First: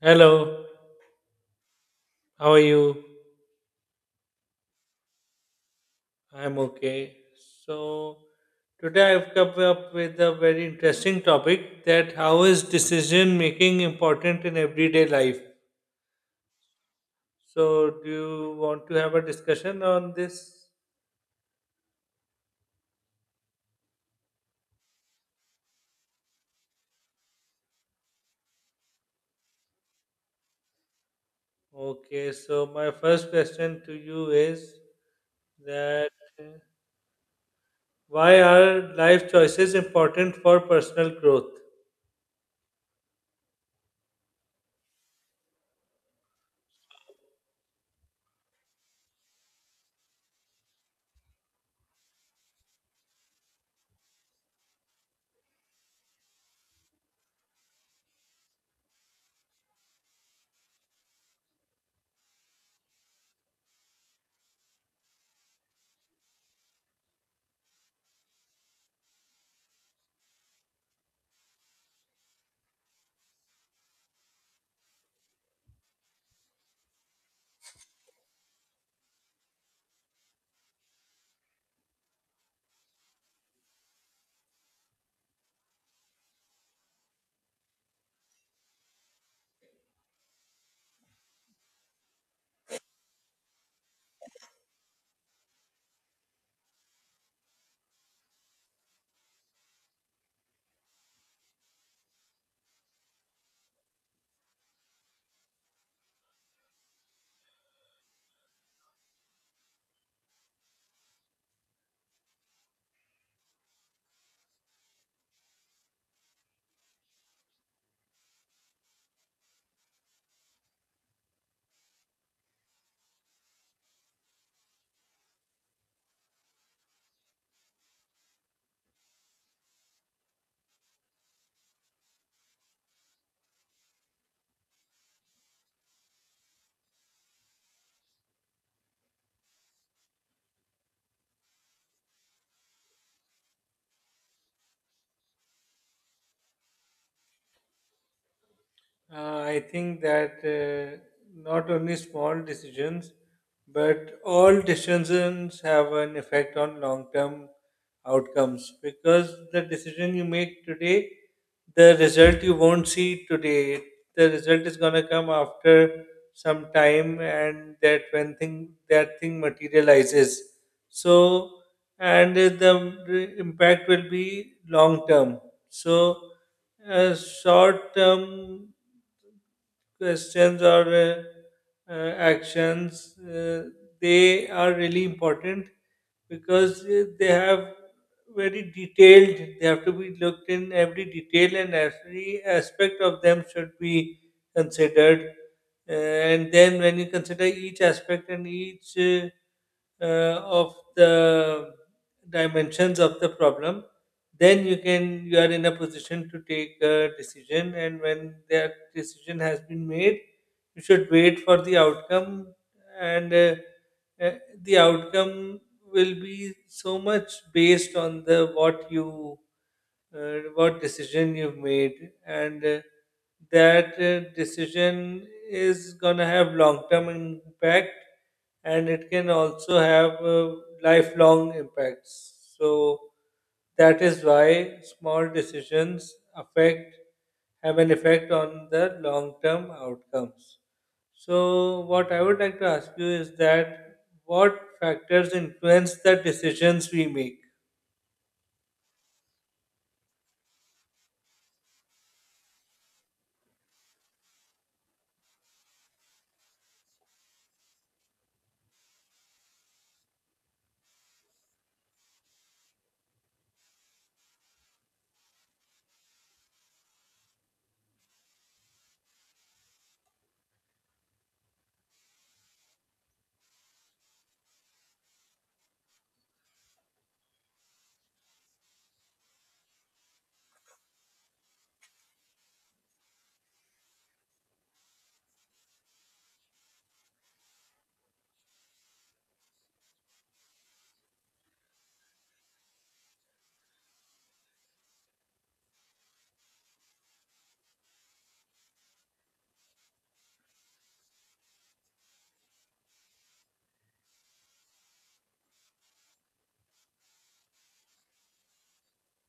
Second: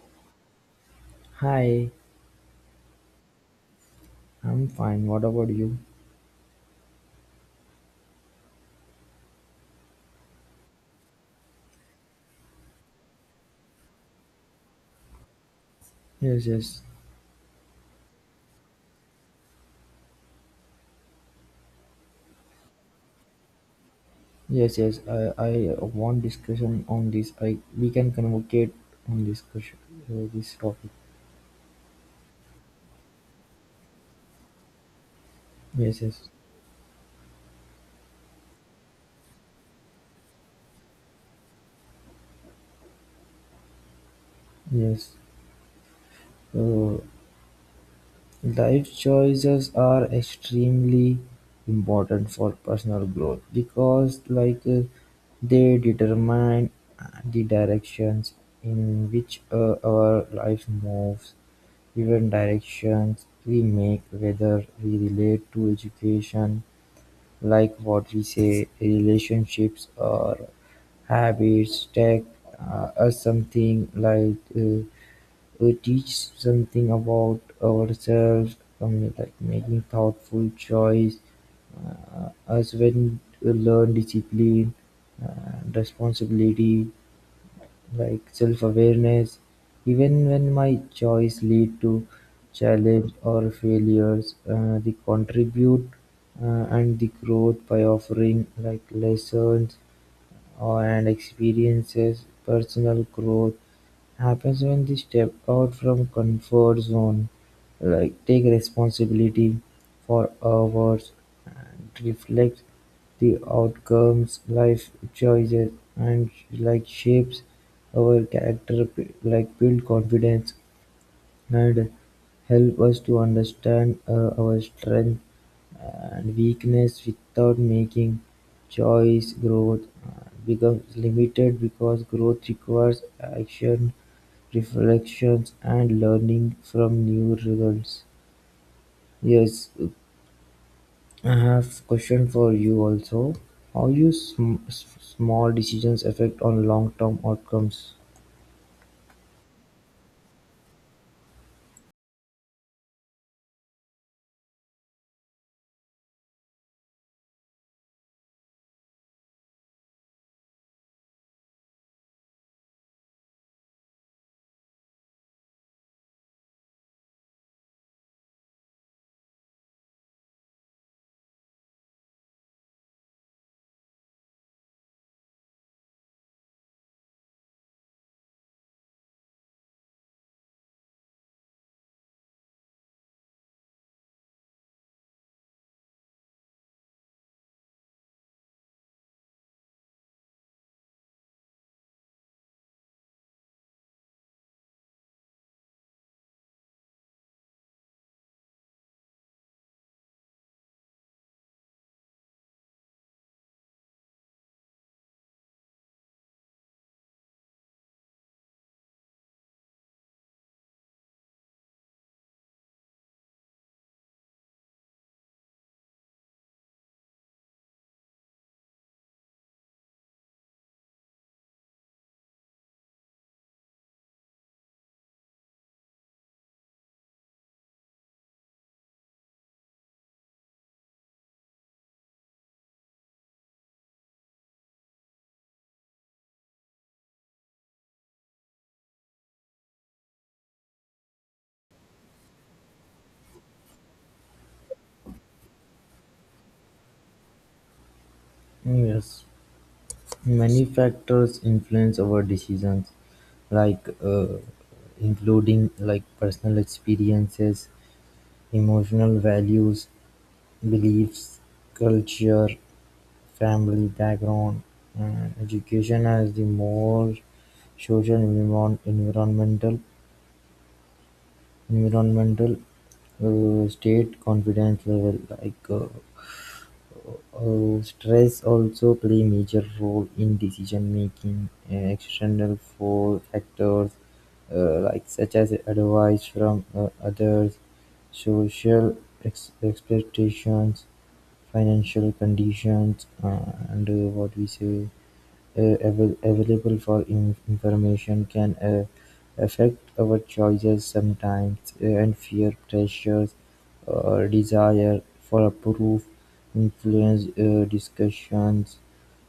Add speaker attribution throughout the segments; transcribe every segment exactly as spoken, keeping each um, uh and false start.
Speaker 1: Hello,
Speaker 2: Hi,
Speaker 1: how are you?
Speaker 2: I'm fine. What about you?
Speaker 1: I'm okay. So, today I've come up with a very interesting topic: that how is decision making important in everyday life?
Speaker 2: Yes, yes,
Speaker 1: So, do you want to have a discussion on this?
Speaker 2: yes, yes. I, I want discussion on this. I we can convocate on this question, uh, this topic.
Speaker 1: Okay, so my first question to you is
Speaker 2: Yes,
Speaker 1: that
Speaker 2: yes,
Speaker 1: uh, why are life choices important for personal growth?
Speaker 2: yes. Uh, Diet choices are extremely important for personal growth because like uh, they determine uh, the directions in which uh, our life moves, even directions we make, whether we relate to education, like what we say, relationships or habits take uh, us something like uh, we teach something about ourselves, um, like making thoughtful choices, as when we learn discipline, and responsibility, like self-awareness. Even when my choice lead to challenge or failures, uh, they contribute uh, and the growth by offering like lessons and experiences. Personal growth happens when they step out from comfort zone, like take responsibility for hours and reflect the outcomes. Life choices and like shapes our character, like build confidence, had help us to understand uh, our strengths and weakness without making choice. Growth uh, becomes limited because growth requires action, reflections, and learning from new results. Yes, I have question for you also. How you sm- s- small decisions affect on long-term outcomes?
Speaker 1: Uh, I think that uh, not only small decisions, but all decisions have an effect on long term outcomes because the decision you make today, the result you won't see today. The result is going to come after some time, and that when thing that thing materializes. So, and uh, the impact will be long term. So, uh, short term questions or uh, uh, actions, uh, they are really important because uh, they have very detailed, they have to be looked in every detail and every aspect of them should be considered. Uh, and then when you consider each aspect and each uh, uh, of the dimensions of the problem then you can you are in a position to take a decision and when that decision has been made you should wait for the outcome and uh, uh, the outcome will be so much based on the what you uh, what decision you've made, and uh, that uh, decision is going to have long term impact, and it can also have uh, lifelong impacts. So that is why small decisions affect have an effect on the long term outcomes. So, what I would like to ask you is that what factors influence the decisions we make?
Speaker 2: Yes. Many factors influence our decisions, like uh, including like personal experiences, emotional values, beliefs, culture, family background, and education as the more social environ- environmental environmental uh, state confidence level like uh, Uh, stress also play major role in decision making. Uh, External for factors uh, like such as advice from uh, others, social ex- expectations, financial conditions, uh, and uh, what we say uh, avail- available for in- information can uh, affect our choices sometimes, uh, and fear, pressures, or desire for approval influence uh, discussions.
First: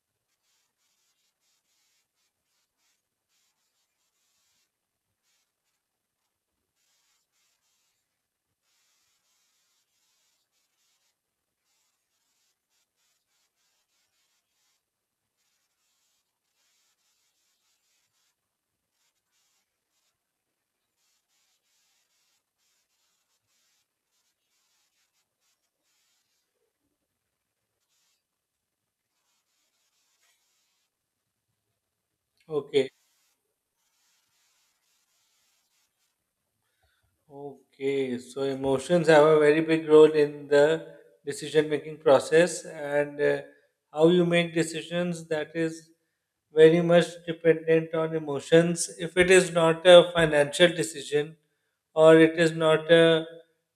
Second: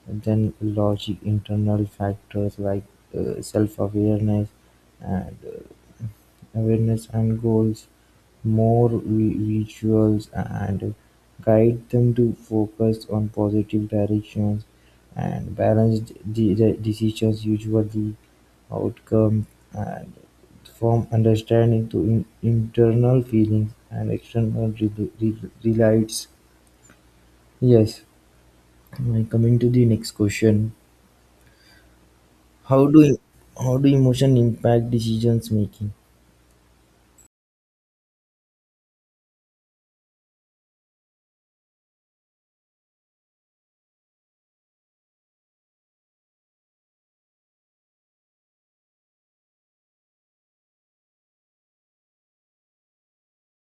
Speaker 2: Then logic, internal factors like uh, self-awareness and uh, awareness and goals, more vi- visuals, and guide them to focus on positive directions and balanced de- de- decisions, usually outcome and from understanding to in- internal feelings and external re- re- relates. Yes. Now, coming to the next question, how
Speaker 1: Okay,
Speaker 2: do how do emotion impact decisions making?
Speaker 1: okay. So, emotions have a very big role in the decision making process, and uh, how you make decisions that is very much dependent on emotions. If it is not a financial decision or it is not a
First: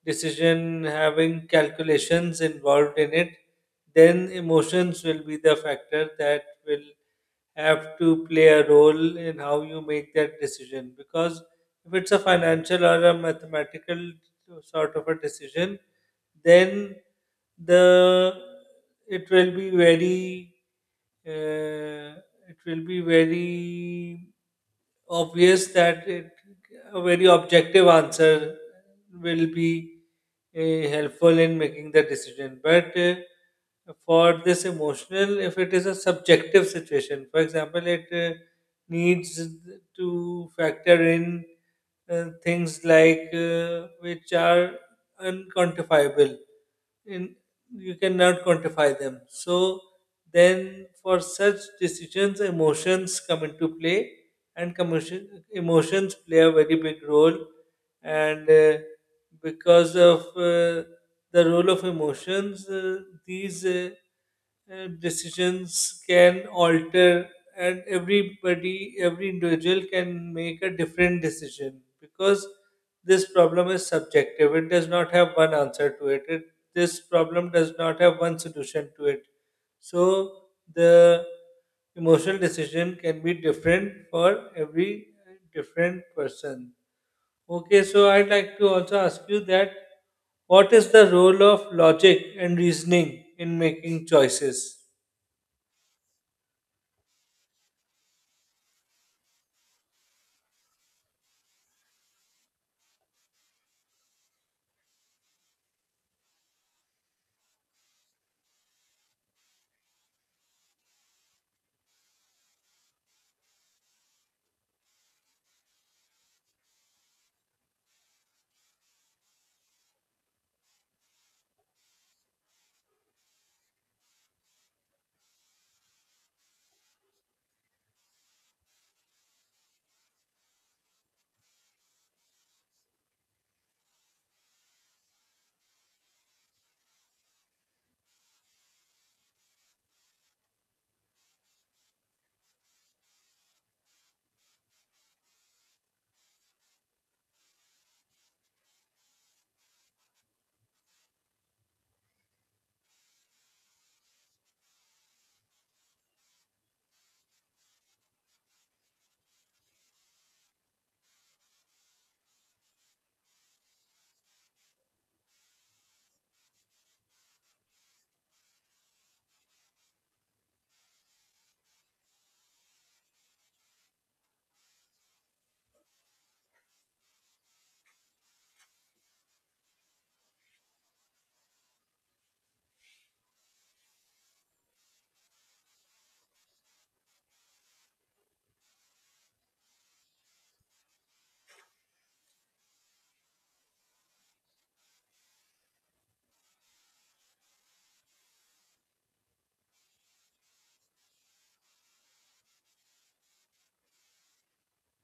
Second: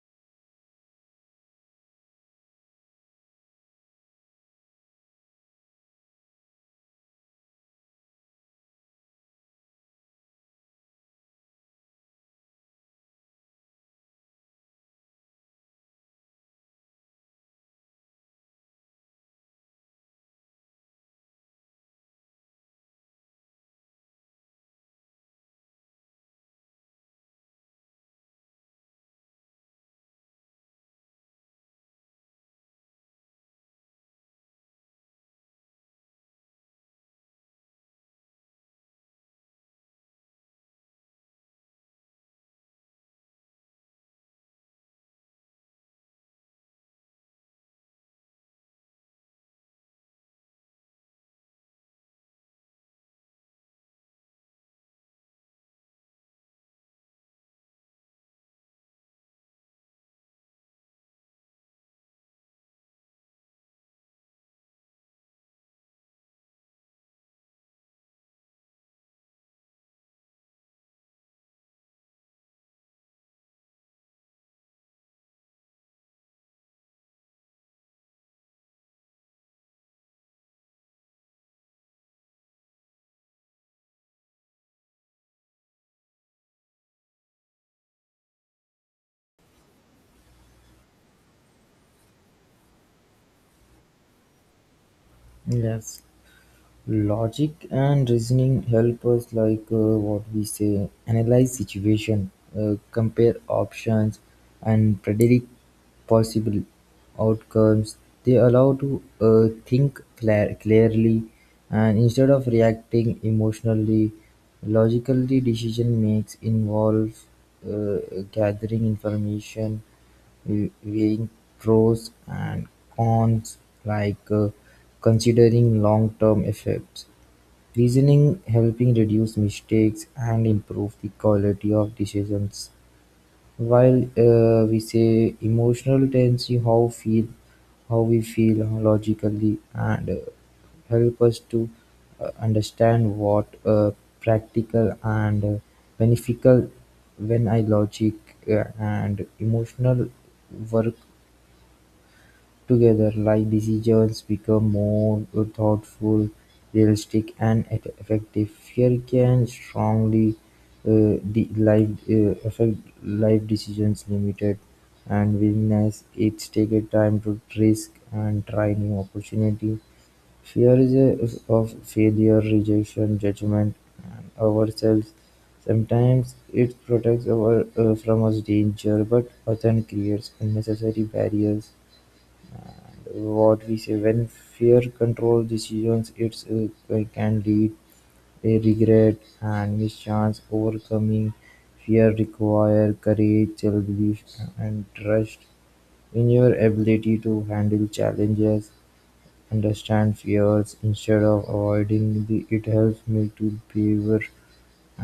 Speaker 1: decision having calculations involved in it, then emotions will be the factor that will have to play a role in how you make that decision, because if it's a financial or a mathematical sort of a decision, then the it will be very uh, it will be very obvious that it, a very objective answer will be eh, helpful in making the decision. But uh, for this emotional, if it is a subjective situation, for example, it uh, needs to factor in uh, things like uh, which are unquantifiable. In You cannot quantify them. So then, for such decisions, emotions come into play, and commotion, emotions play a very big role. And uh, because of uh, the role of emotions, uh, these uh, uh, decisions can alter, and everybody, every individual can make a different decision because this problem is subjective. It does not have one answer to it. It this problem does not have one solution to it. So the emotional decision can be different for every different person. Okay, so I'd like to also ask you that what is the role of logic and reasoning in making choices?
Speaker 2: Yes. Logic and reasoning help us, like uh, what we say, analyze situation, uh, compare options, and predict possible outcomes. They allow to uh, think cla- clearly, and instead of reacting emotionally, logically decision makes involve uh, gathering information, weighing pros and cons, like uh, considering long-term effects. Reasoning helping reduce mistakes and improve the quality of decisions. While uh, we say emotional tendency, how feel, how we feel logically and uh, help us to uh, understand what uh, practical and uh, beneficial when I logic uh, and emotional work together, life decisions become more thoughtful, realistic, and e- effective. Fear can strongly uh, de- life, uh, affect life decisions, limited and willingness. It's taken time to risk and try new opportunity. Fear is a, of failure, rejection, judgment, and ourselves. Sometimes it protects our, uh, from us danger, but often creates unnecessary barriers. What we say, when fear controls decisions, it's it can lead a regret and mischance. Overcoming fear require courage, self-belief, and trust in your ability to handle challenges. Understand fears instead of avoiding the, it helps me to beaver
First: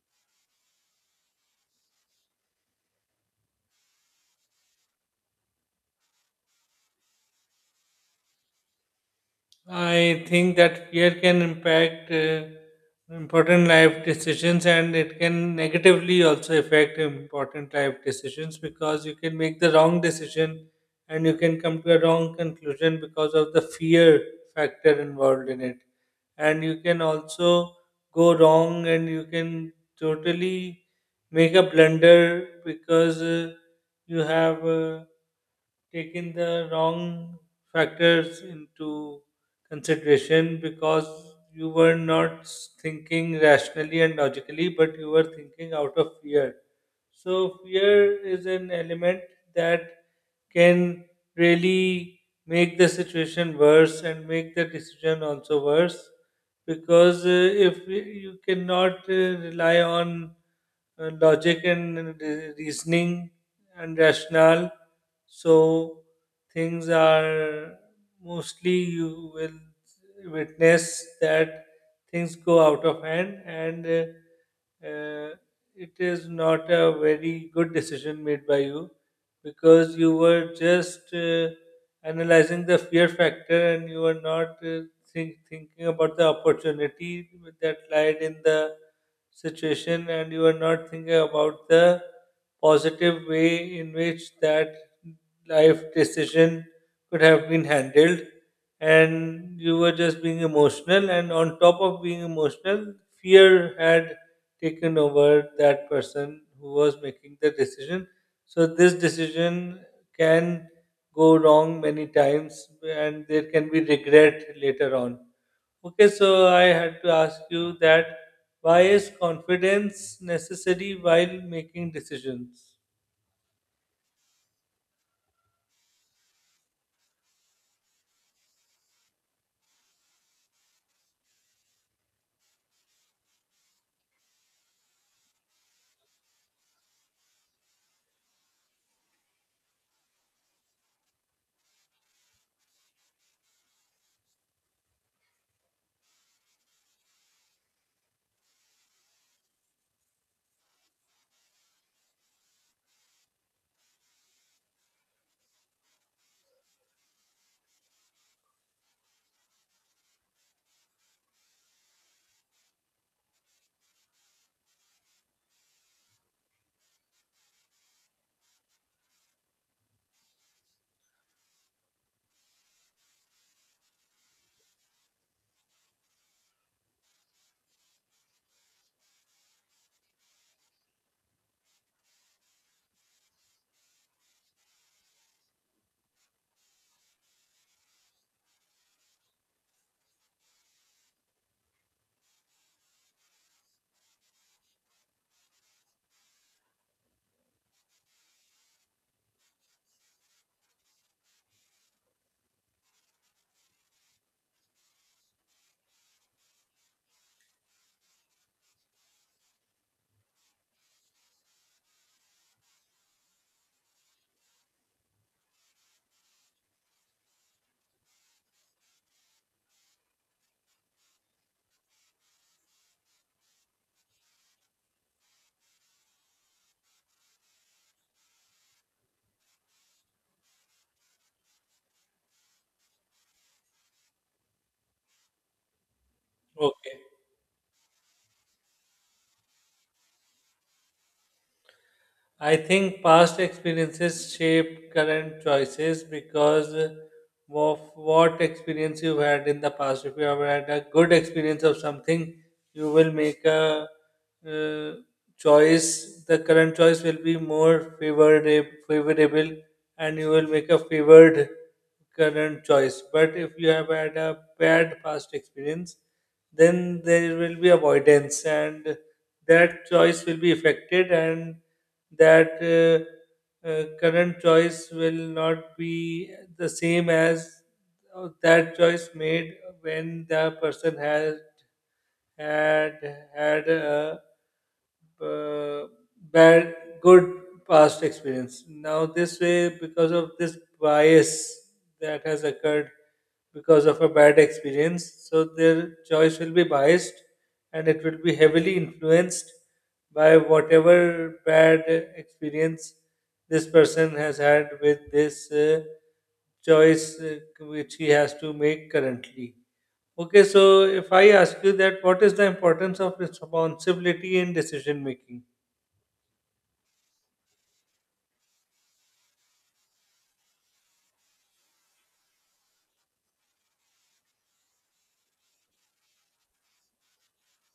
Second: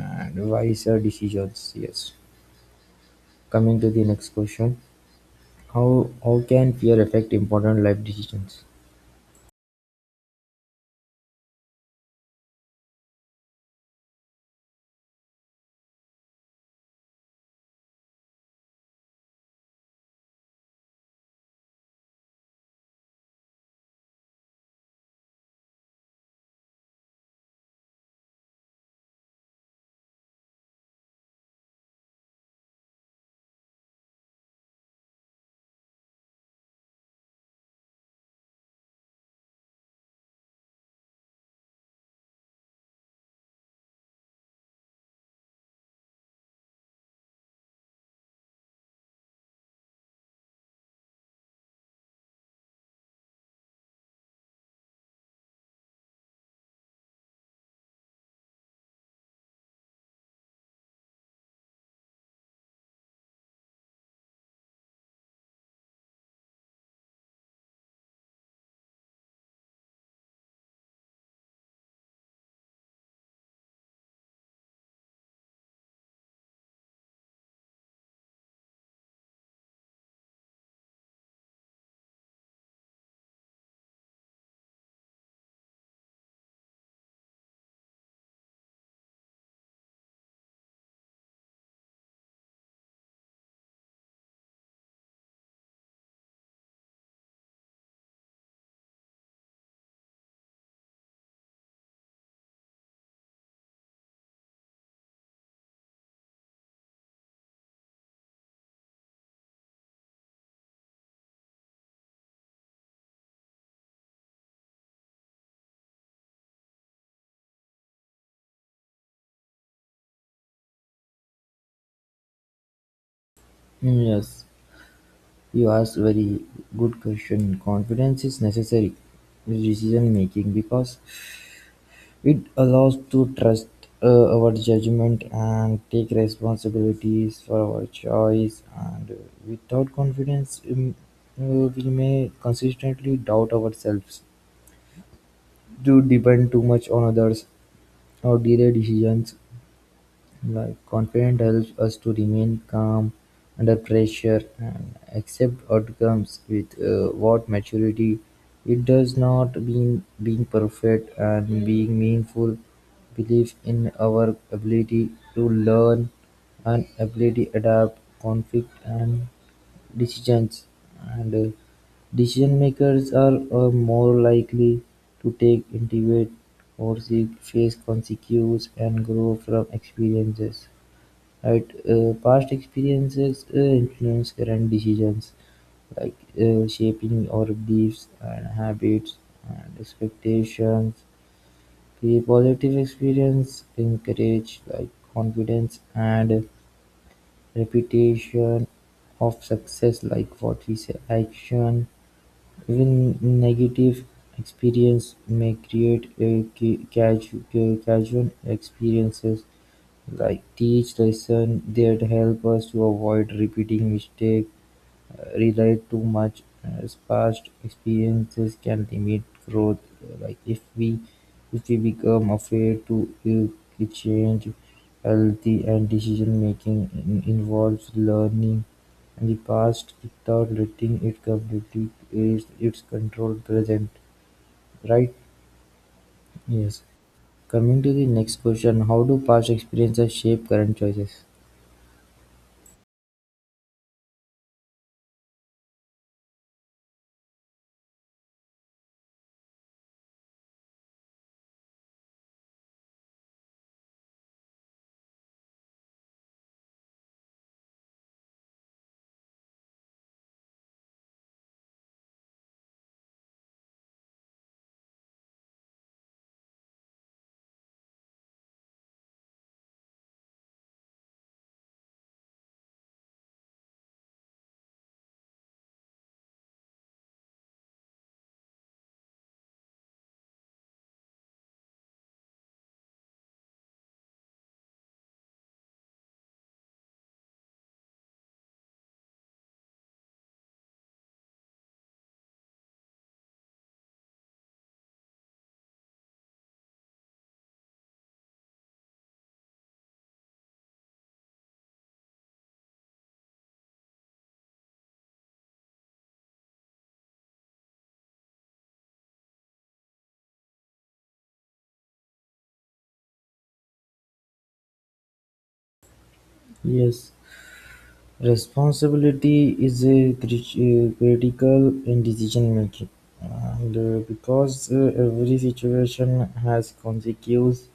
Speaker 2: and wiser decisions. Yes, coming to the next question. How how can fear affect important life decisions?
Speaker 1: I think that fear can impact uh, important life decisions, and it can negatively also affect important life decisions, because you can make the wrong decision and you can come to a wrong conclusion because of the fear factor involved in it. And you can also go wrong and you can totally make a blunder because uh, you have. Uh, taken the wrong factors into consideration because you were not thinking rationally and logically, but you were thinking out of fear. So, fear is an element that can really make the situation worse and make the decision also worse, because uh, if y- you cannot uh, rely on uh, logic and uh, re- reasoning and rationale, so things are mostly you will witness that things go out of hand, and uh, uh, it is not a very good decision made by you because you were just uh, analyzing the fear factor and you were not uh, think, thinking about the opportunity that lied in the situation, and you were not thinking about the positive way in which that life decision could have been handled, and you were just being emotional, and on top of being emotional, fear had taken over that person who was making the decision. So this decision can go wrong many times and there can be regret later on. Okay, so I had to ask you that why is confidence necessary while making decisions?
Speaker 2: Mm, yes, you asked very good question. Confidence is necessary in decision making because it allows to trust uh, our judgment and take responsibilities for our choice. And uh, without confidence, um, uh, we may consistently doubt ourselves, to depend too much on others, or delay decisions. Like confidence helps us to remain calm under pressure and accept outcomes with uh, what maturity. It does not mean being perfect and being meaningful. Belief in our ability to learn and ability adapt conflict and decisions, and decision-makers are uh, more likely to take intuitive or seek face consequences and grow from experiences. Right, uh, past experiences uh, influence current decisions, like uh, shaping our beliefs and habits and expectations. The positive experience encourage like confidence and reputation of success, like what we say, action. Even negative experience may create a ca- casu- ca- casual experiences, like teach lesson that help us to avoid repeating mistake. Relied too much, uh, past experiences can limit growth. Like if we if we become afraid to uh, change, healthy and decision making in- involves learning and the past without letting it completely is its control present. Right? Yes.
Speaker 1: Okay.
Speaker 2: Coming to the next question, how do past experiences shape current choices?
Speaker 1: I think past experiences shape current choices because of what experience you've had in the past. If you have had a good experience of something, you will make a uh, choice. The current choice will be more favorable, favorable, and you will make a favored current choice. But if you have had a bad past experience, then there will be avoidance, and that choice will be affected, and that uh, uh, current choice will not be the same as uh, that choice made when the person has had had a uh, bad good past experience. Now this way, because of this bias that has occurred because of a bad experience, so their choice will be biased, and it will be heavily influenced by whatever bad experience this person has had with this uh, choice uh, which he has to make currently. Okay, so if I ask you that, what is the importance of responsibility in decision making?
Speaker 2: Yes. Responsibility is a crit- uh, critical in decision-making, and uh, because uh, every situation has consequences,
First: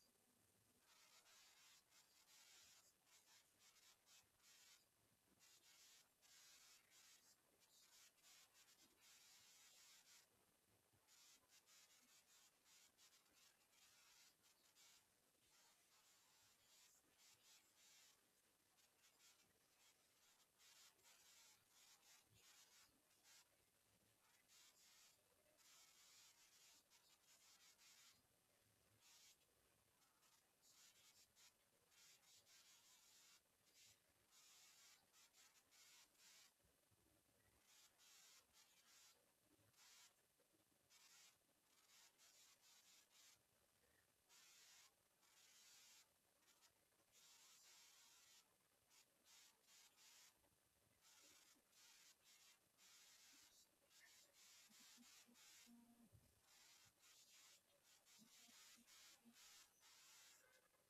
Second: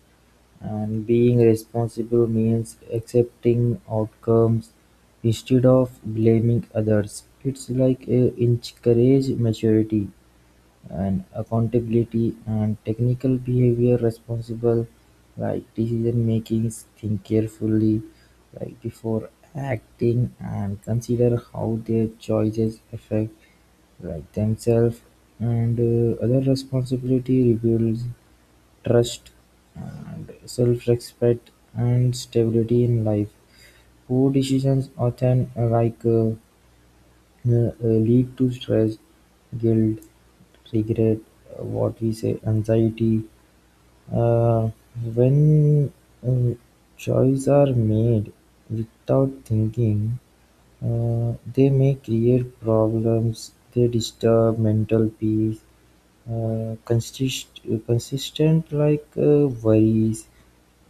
Speaker 2: and being responsible means accepting outcomes instead of blaming others. It's like a encourage maturity and accountability and technical behavior responsible, like decision makings think carefully, like before acting and consider how their choices affect like themselves and uh, other. Responsibility rebuilds trust and self-respect and stability in life. Poor decisions often uh, like uh, uh, uh, lead to stress, guilt, regret, uh, what we say, anxiety. Uh, when uh, choices are made without thinking, uh, they may create problems. They disturb mental peace. Uh, consist- consistent like uh, worries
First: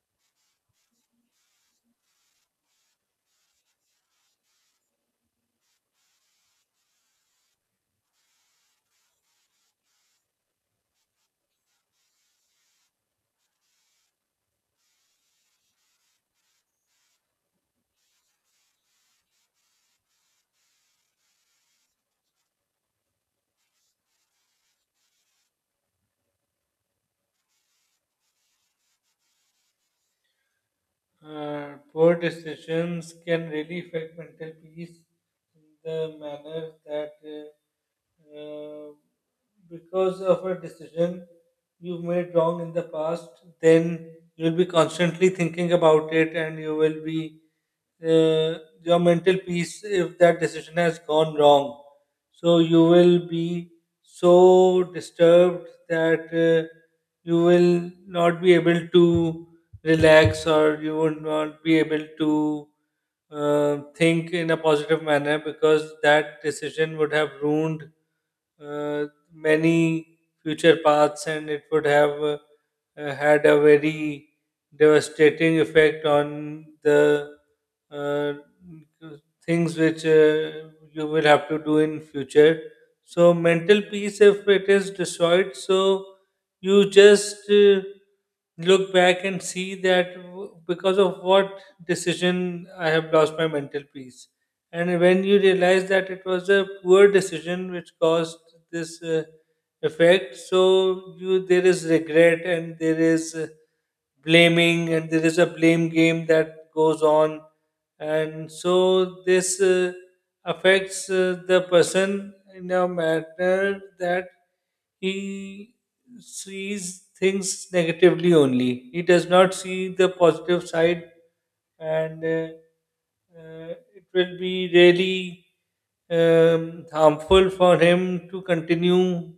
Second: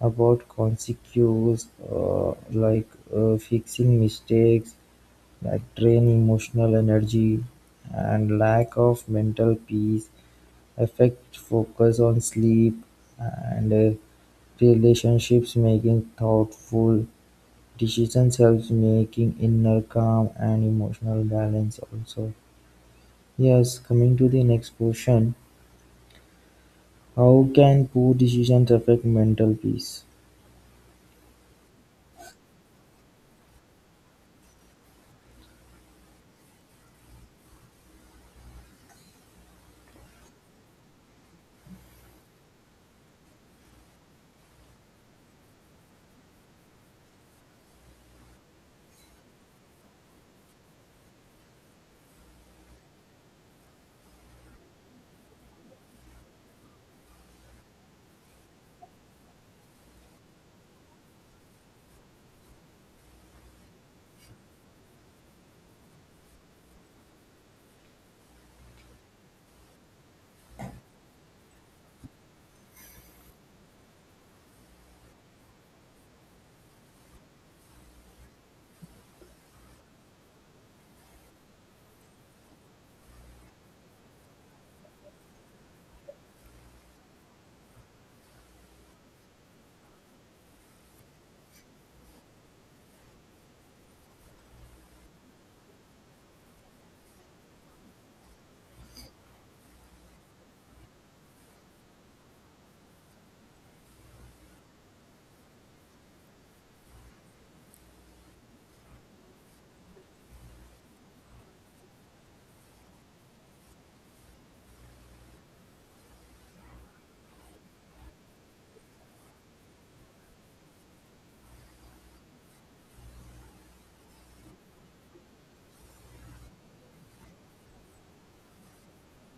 Speaker 2: about consequences, uh, like uh, fixing mistakes that drain emotional energy, and lack of mental peace affect focus on sleep and uh, relationships. Making thoughtful decisions helps making inner calm and emotional balance also. Yes, coming to the next question. How can poor decisions affect mental peace?
Speaker 1: Uh, poor decisions can really affect mental peace in the manner that uh, uh, because of a decision you made wrong in the past, then you'll be constantly thinking about it, and you will be uh, your mental peace if that decision has gone wrong. So you will be so disturbed that uh, you will not be able to relax, or you would not be able to uh, think in a positive manner, because that decision would have ruined uh, many future paths, and it would have uh, uh, had a very devastating effect on the uh, things which uh, you will have to do in future. So mental peace, if it is destroyed, so you just uh, look back and see that w- because of what decision I have lost my mental peace. And when you realize that it was a poor decision which caused this uh, effect, so you there is regret and there is uh, blaming, and there is a blame game that goes on, and so this. Uh, affects uh, the person in a manner that he sees things negatively only. He does not see the positive side, and uh, uh, it will be really um, harmful for him to continue,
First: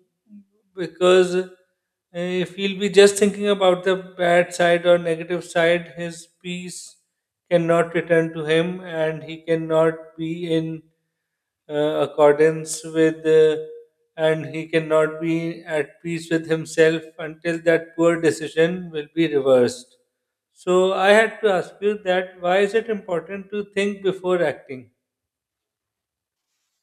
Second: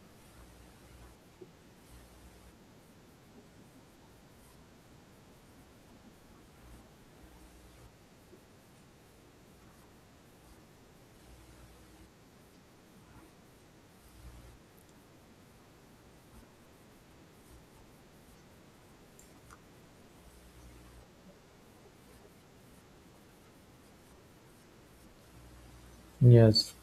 Speaker 1: because uh, if he'll be just thinking about the bad side or negative side, his peace cannot return to him, and he cannot be in uh, accordance with uh, and he cannot be at peace with himself until that poor decision will be reversed. So I had to ask you that why is it important to think before acting?
Speaker 2: Yes.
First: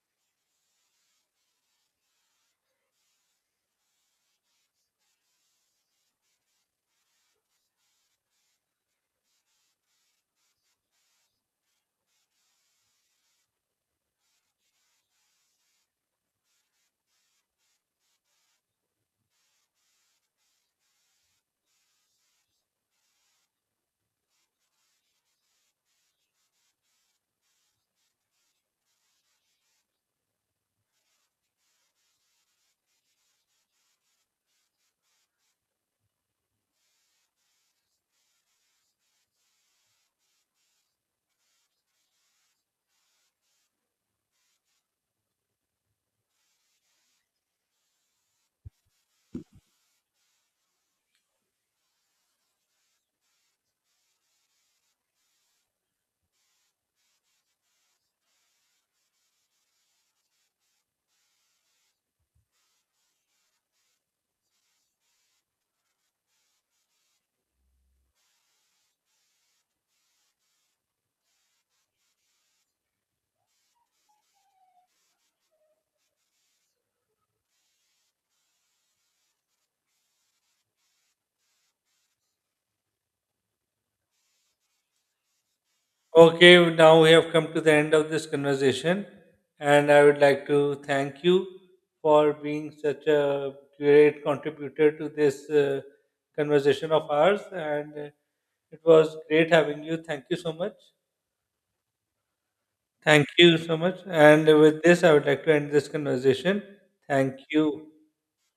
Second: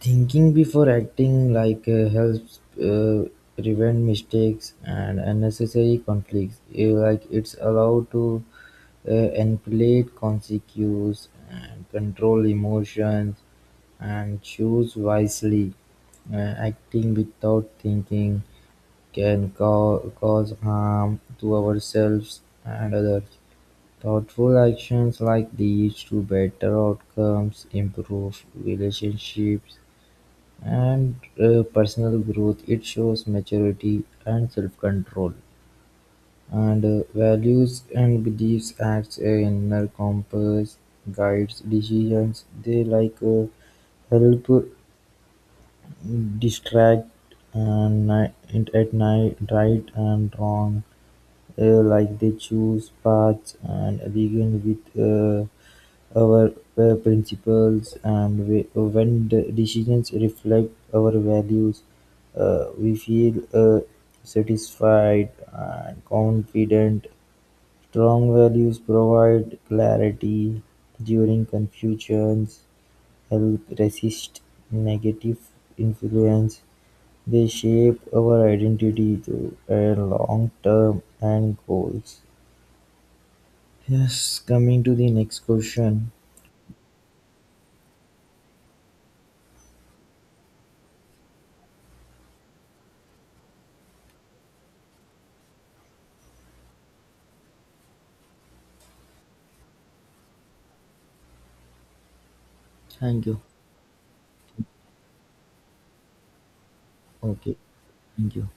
Speaker 2: Thinking before acting like uh, helps uh, prevent mistakes and unnecessary conflicts. Uh, like it's allowed to uh, manipulate consequences and control emotions and choose wisely. Uh, Acting without thinking can ca- cause harm to ourselves and others. Thoughtful actions like these to better outcomes, improve relationships, and uh, personal growth. It shows maturity and self-control, and uh, values and beliefs acts a inner compass guides decisions. They like uh, help distract and ni- and at night right and wrong, uh, like they choose paths and begin with uh, our uh, principles, and we, when the decisions reflect our values, uh, we feel uh, satisfied and confident. Strong values provide clarity during confusions, help resist negative influence. They shape our identity to a long term and goals. Yes, coming to the next question.
Speaker 1: Okay, now we have come to the end of this conversation, and I would like to thank you for being such a great contributor to this uh, conversation of ours, and uh, it was great having you. Thank you so much. Thank
Speaker 2: Thank you.
Speaker 1: you so much. And with this, I would like to end this conversation. Thank
Speaker 2: Okay,
Speaker 1: you.
Speaker 2: thank you.